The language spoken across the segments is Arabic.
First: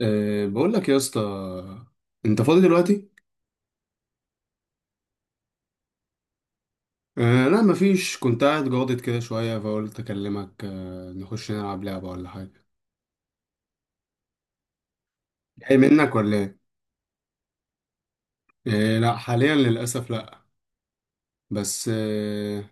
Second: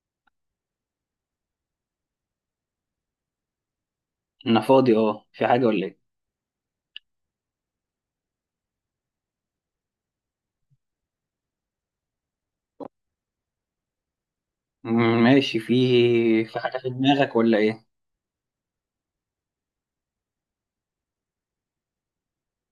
بقول لك يا اسطى، انت فاضي دلوقتي؟ انا فاضي. اه في حاجة ولا ايه؟ أه لا مفيش، كنت قاعد جاضد كده شويه فقلت اكلمك. نخش نلعب لعبه ولا حاجه؟ ماشي. في جاي منك ولا ايه؟ في حاجة في دماغك ولا ايه؟ أه لا، حاليا للاسف لا. بس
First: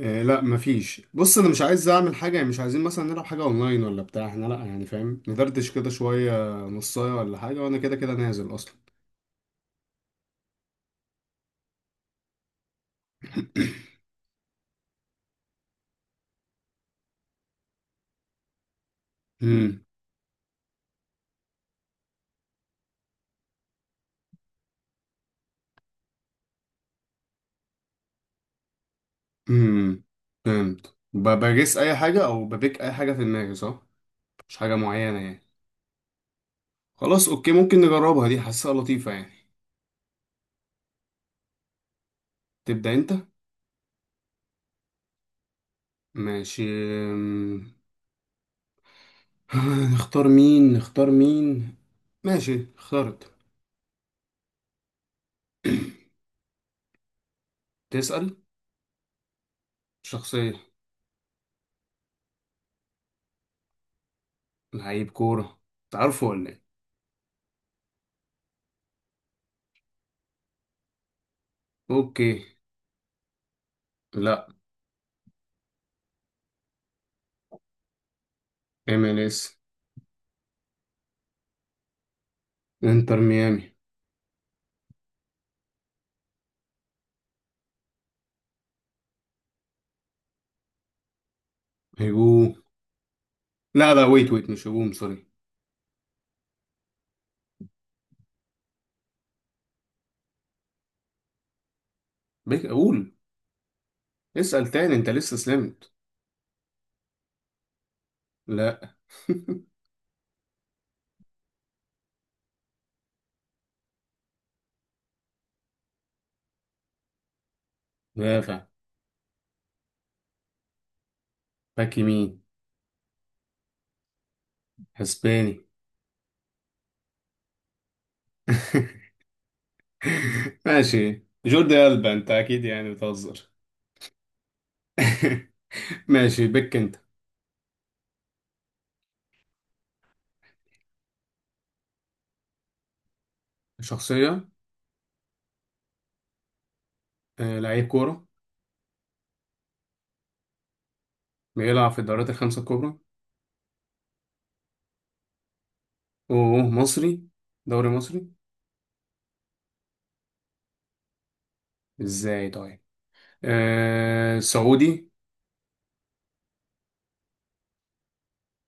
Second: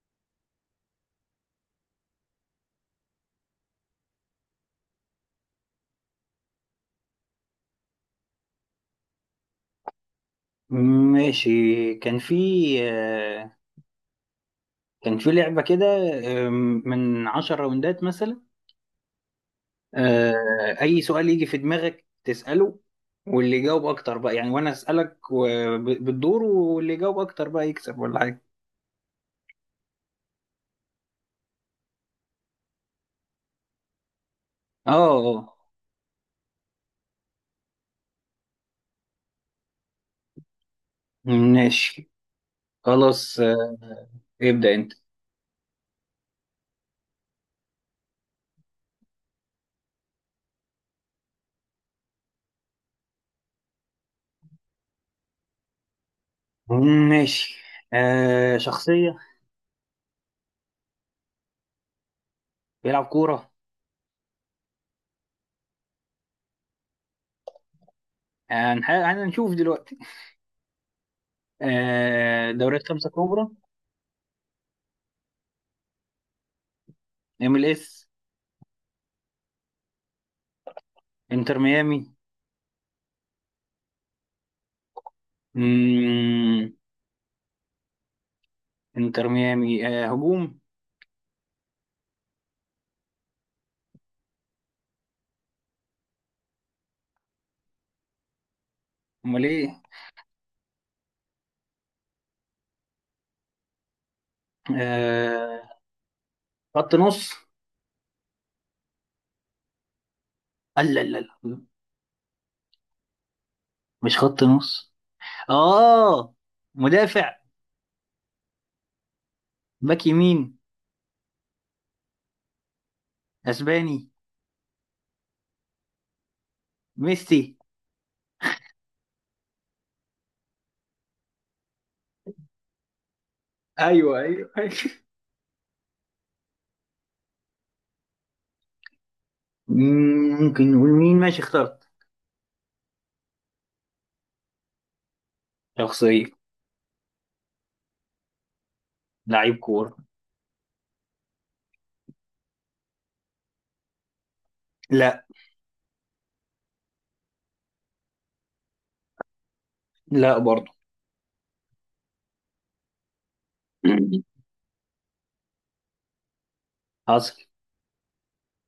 أه لا مفيش، بص انا مش عايز اعمل حاجه، يعني مش عايزين مثلا نلعب حاجه اونلاين ولا بتاع، احنا لا، يعني فاهم، ندردش كده شويه نصايه ولا حاجه، وانا كده كده نازل اصلا. ماشي. كان في آه، كان في لعبة كده آه، من 10 راوندات مثلا. امم آه، اي سؤال يجي في دماغك تسأله، واللي يجاوب اكتر بقى يعني، وانا اسألك بالدور، واللي يجاوب اكتر بقى يكسب ولا حاجة. امم فهمت، بجس اي حاجه او ببيك اي حاجه في دماغي، صح؟ مش حاجه اه، معينه يعني. اه. خلاص اوكي، ممكن نجربها، دي حاسسها لطيفة يعني. ماشي تبدأ انت. خلاص. ابدأ انت. ماشي. أم، نختار مين نختار مين. ماشي اخترت. ماشي. تسأل. شخصية شخصية. بيلعب كورة. لعيب كورة. تعرفه ولا ايه؟ هنشوف دلوقتي. اوكي. دوريات خمسة كبرى. لا. ام ال اس. ام ال اس. انتر ميامي. انتر ميامي. مم، انتر ميامي هجوم. هجوم. لا لا، ويت ويت، مش هجوم، سوري. امال ايه؟ بيك اقول. اسأل تاني، انت لسه آه، سلمت. خط نص. لا. لا لا لا، مش خط نص. اه، مدافع، دافع. باك يمين، باك يمين. اسباني، اسباني. ميسي. ماشي جوردي ألبا، انت اكيد يعني بتهزر. ايوه ايوه أيوة. ماشي، بك انت. ممكن نقول مين. ماشي اخترت. شخصية. شخصية. آه، لعيب كورة. لعيب كورة. بيلعب في الدوريات الخمسة الكبرى. لا. اوه مصري، دوري مصري. لا برضه. ازاي طيب؟ آه سعودي. حصل.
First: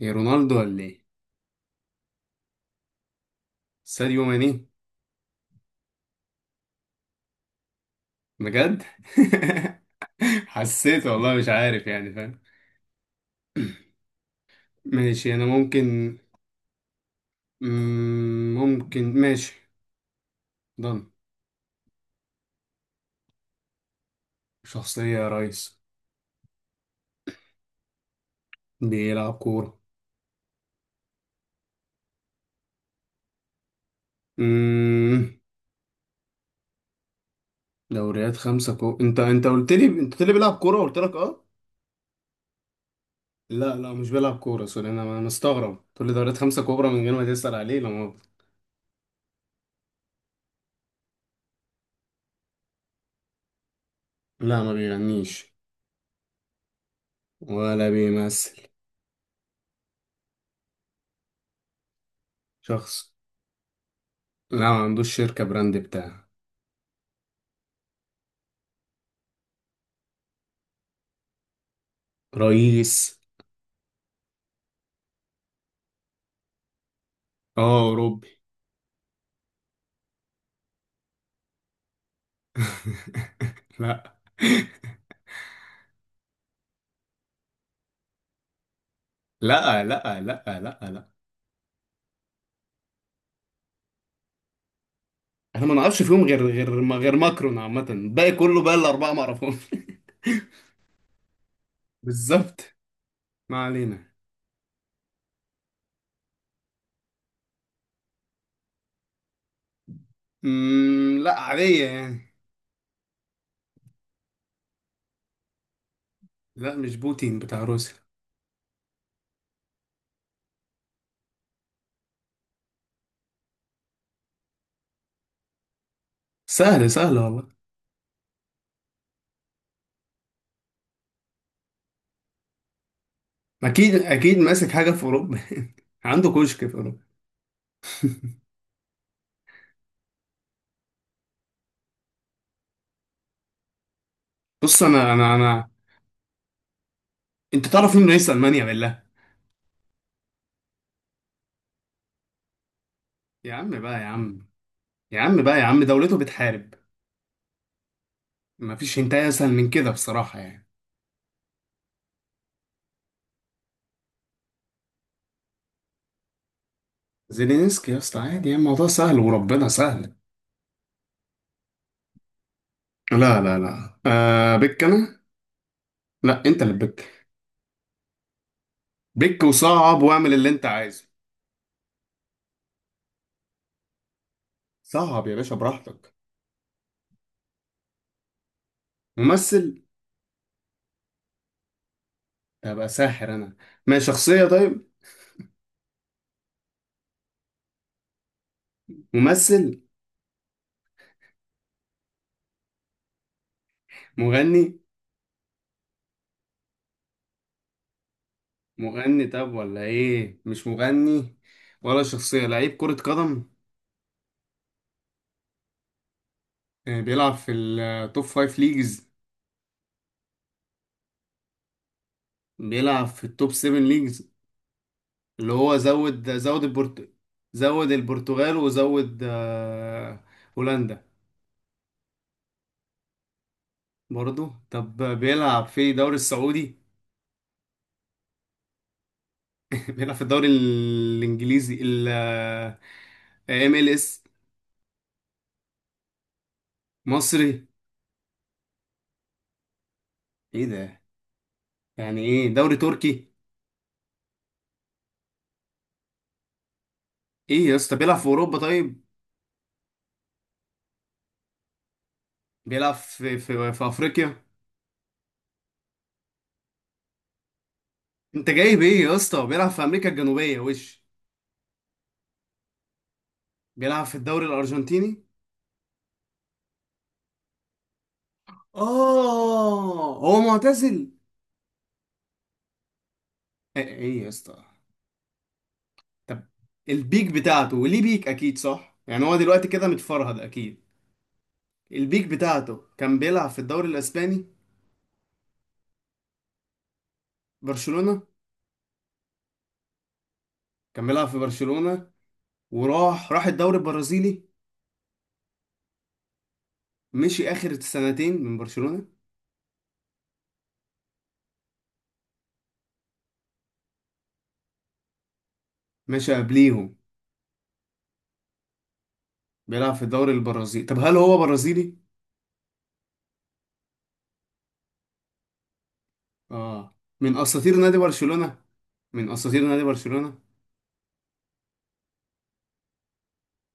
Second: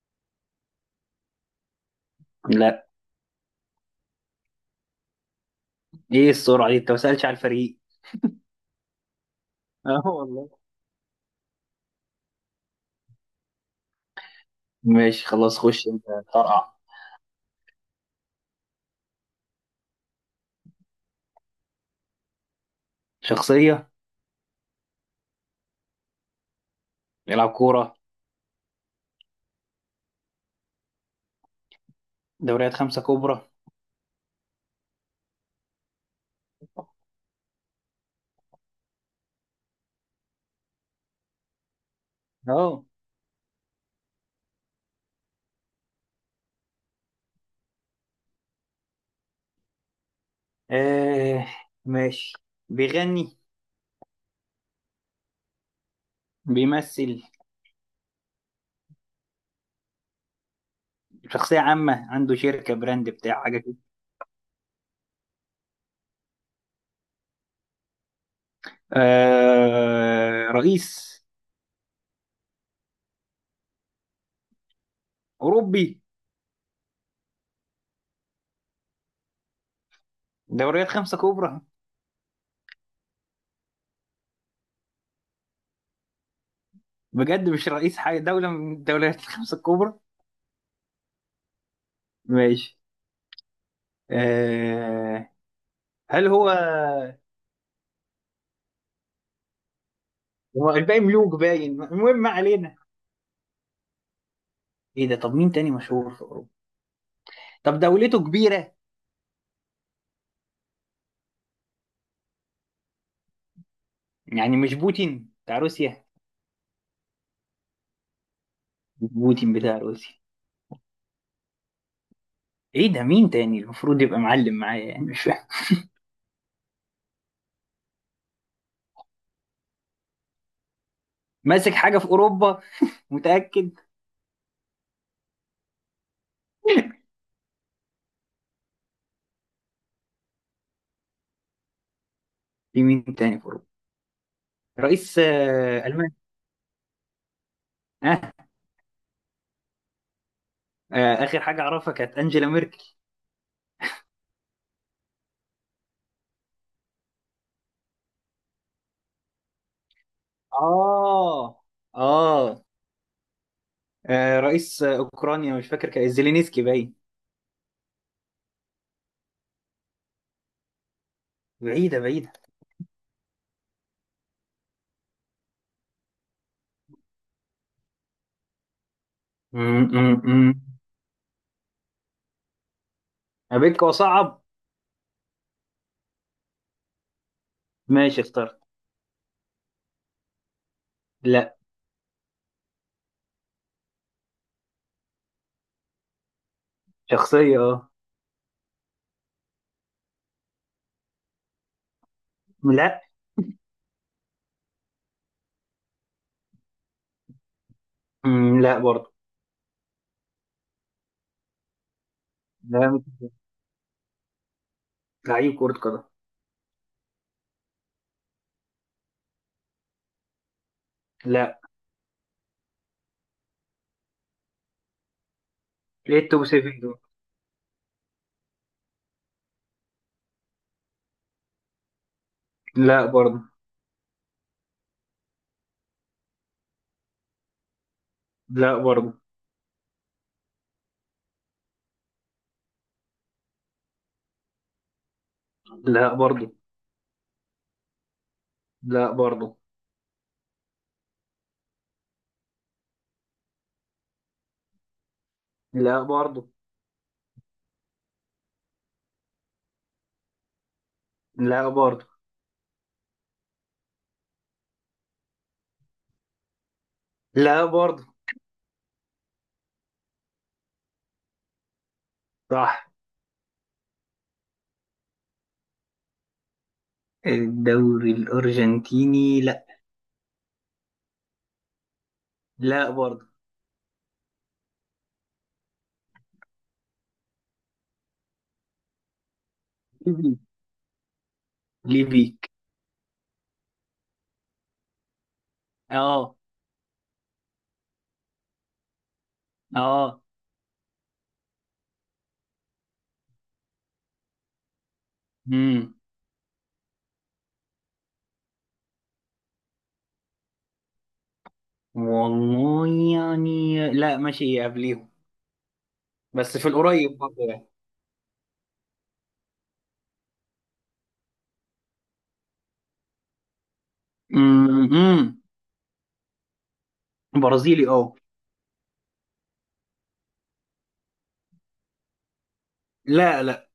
إيه، رونالدو ولا ايه؟ لا. ساديو ماني. ايه السرعة دي؟ انت ما سألتش على الفريق. بجد؟ اه والله. حسيت، والله مش عارف، يعني فاهم. ماشي ماشي انا خلاص، خش انت. ممكن. طرقع. ممكن ماشي. ضن. شخصية. شخصية يا ريس. بيلعب كورة. بيلعب كورة. دوريات خمسة كبرى. مم، دوريات خمسة كو، انت قلت لي، انت قلت لي بيلعب كورة، قلت لك اه. اهو. لا لا، مش بيلعب كورة، سوري. انا مستغرب تقول لي دوريات خمسة كبرى من غير ما تسأل عليه، لا ما. آه. ماشي. بيغني. لا ما بيغنيش. بيمثل. ولا بيمثل. شخصية عامة، عنده شركة براند شخص. بتاع حاجة كده. لا، ما عندوش شركة براند بتاعه. آه، رئيس. رئيس. أوروبي. اه اوروبي. دوريات خمسة كبرى. لا. بجد مش رئيس حاجة، دولة من الدوريات الخمسة لا الكبرى. لا. لا. لا لا. ماشي. آه. انا ما نعرفش فيهم هل غير هو، غير ما غير ماكرون، عامة الباقي كله بقى الأربعة ما اعرفهمش. هو الباقي ملوك باين؟ المهم، ما بالظبط، علينا. ما علينا. ايه ده؟ طب مين تاني مشهور في أوروبا؟ طب دولته كبيرة؟ لا عادية يعني. يعني مش بوتين بتاع روسيا؟ لا مش بوتين بتاع روسيا. بوتين بتاع روسيا. ايه ده؟ مين تاني المفروض يبقى معلم معايا؟ يعني مش فاهم. سهل سهل والله. ماسك حاجة في اوروبا؟ متأكد؟ اكيد اكيد ماسك حاجه في اوروبا. عنده كشك في اوروبا. في مين تاني في اوروبا؟ بص، انا رئيس انا انا المانيا. انت تعرف مين آه. رئيس المانيا بالله؟ آه. اخر حاجة اعرفها كانت انجيلا ميركل. يا عم بقى يا عم. يا عم بقى يا عم، دولته بتحارب. مفيش هنتايه اسهل من كده بصراحه يعني. اه، اه. رئيس اوكرانيا. مش فاكر، كان زيلينسكي باين. زيلينسكي يا اسطى، عادي يعني، الموضوع سهل وربنا سهل. بعيدة. لا لا لا، آه، بك انا. لا، انت اللي بك. بك وصعب، واعمل اللي امم، انت عايزه. ابيك وصعب. صعب يا باشا، براحتك. ماشي اخترت. ممثل. لا. ابقى ساحر انا. ما شخصيه طيب. شخصية، اه. ممثل. لا. مغني. لا برضه. مغني طب، ولا ايه، مش مغني، ولا شخصية لعيب كرة لا، قدم؟ لعيب كرة قدم. آه، بيلعب في التوب فايف ليجز. لا. بيلعب في التوب سيفن ليجز، اللي هو ايه التوب 7 دول؟ زود البرتغال وزود، هولندا. لا برضه. برضو طب، بيلعب في الدوري السعودي؟ لا برضه. بيلعب في الدوري الانجليزي، ال ام ال اس. لا برضه. مصري. لا برضه. ايه ده. يعني ايه، دوري تركي؟ لا برضه. ايه يا اسطى، بيلعب في اوروبا طيب؟ لا برضه. بيلعب في افريقيا. لا برضه. انت جايب ايه يا اسطى، بيلعب في امريكا الجنوبيه وش؟ صح. بيلعب في الدوري الارجنتيني. الدوري الأرجنتيني، لا. اه، هو معتزل؟ لا برضه. ايه إيه يا اسطى. طب، البيك بتاعته، وليه بيك؟ اكيد صح يعني، هو دلوقتي كده ليبيك. متفرهد اكيد. البيك ليبيك. بتاعته كان بيلعب في الدوري الاسباني. اه. برشلونه. اه. كان بيلعب في برشلونه. وراح الدوري البرازيلي. امم. مشي اخر سنتين من برشلونه. والله. يعني لا، ماشي قبليهم. مشى بس في قبليهم. القريب برضه يعني. بيلعب في الدوري البرازيلي، طب هل هو برازيلي؟ امم. اه. من اساطير برازيلي، نادي اه. برشلونة. من اساطير نادي برشلونة. لا.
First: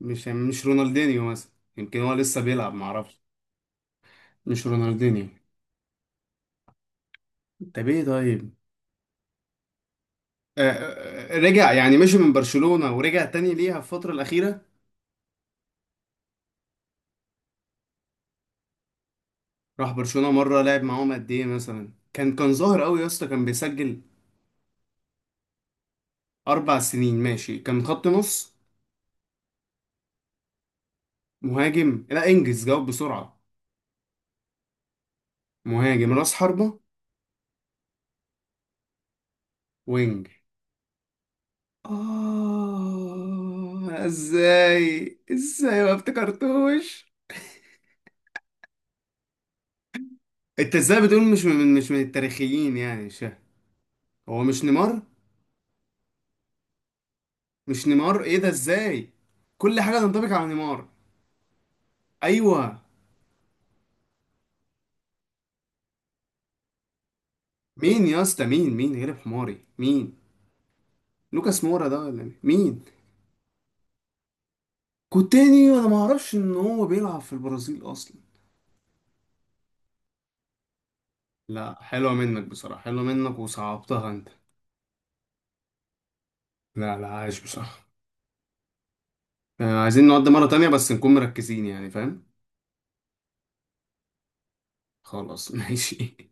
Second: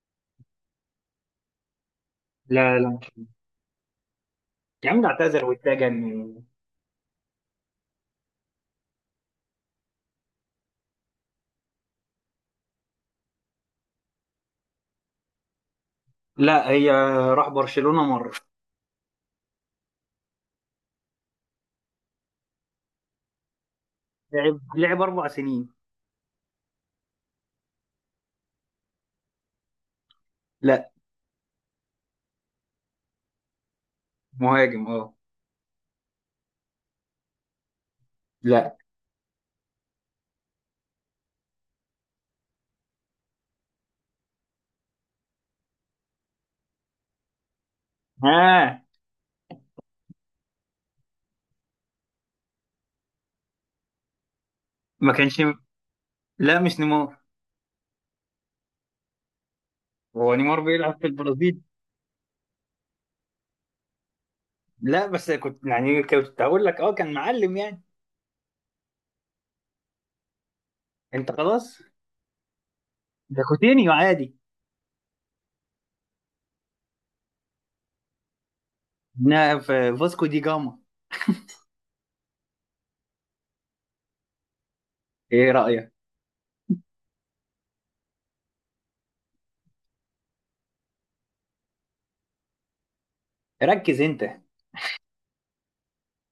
مش يعني مش رونالدينيو مثلا. يمكن هو لسه بيلعب، لا. معرفش. مش يا عم ده رونالدينيو. اعتذر واتجن. طب ايه طيب؟ رجع يعني، مشي من برشلونة ورجع تاني ليها في الفترة الأخيرة؟ لا، هي راح برشلونة مرة. راح برشلونة مرة، لعب معاهم قد ايه مثلا، كان ظاهر قوي يا اسطى، كان بيسجل؟ لعب 4 سنين. 4 سنين ماشي، كان خط نص؟ لا. مهاجم، لا انجز جاوب بسرعة. مهاجم، اه. مهاجم راس حربة؟ لا. وينج. آه ازاي، ازاي ما افتكرتوش؟ ها. انت ازاي بتقول، مش من التاريخيين يعني، مش فاهم. هو مش نيمار؟ ما كانش. لا مش نيمار. مش نيمار، ايه ده ازاي؟ كل حاجة تنطبق هو على نيمار نيمار. بيلعب في البرازيل؟ ايوه. لا، بس كنت يعني كنت هقول لك اه، كان معلم يعني. مين يا اسطى، مين غلب حماري، مين؟ انت لوكاس خلاص. مورا ده ولا مين؟ مين؟ ده كوتينيو عادي. كوتينيو، انا ما اعرفش ان هو بيلعب في البرازيل اصلا. في فاسكو دي جاما. لا حلوة منك بصراحة، حلوة منك وصعبتها انت. ايه رأيك؟ لا لا، عايش بصراحة. آه، عايزين نقعد مرة تانية بس نكون مركزين، يعني فاهم. ركز انت. خلاص ماشي.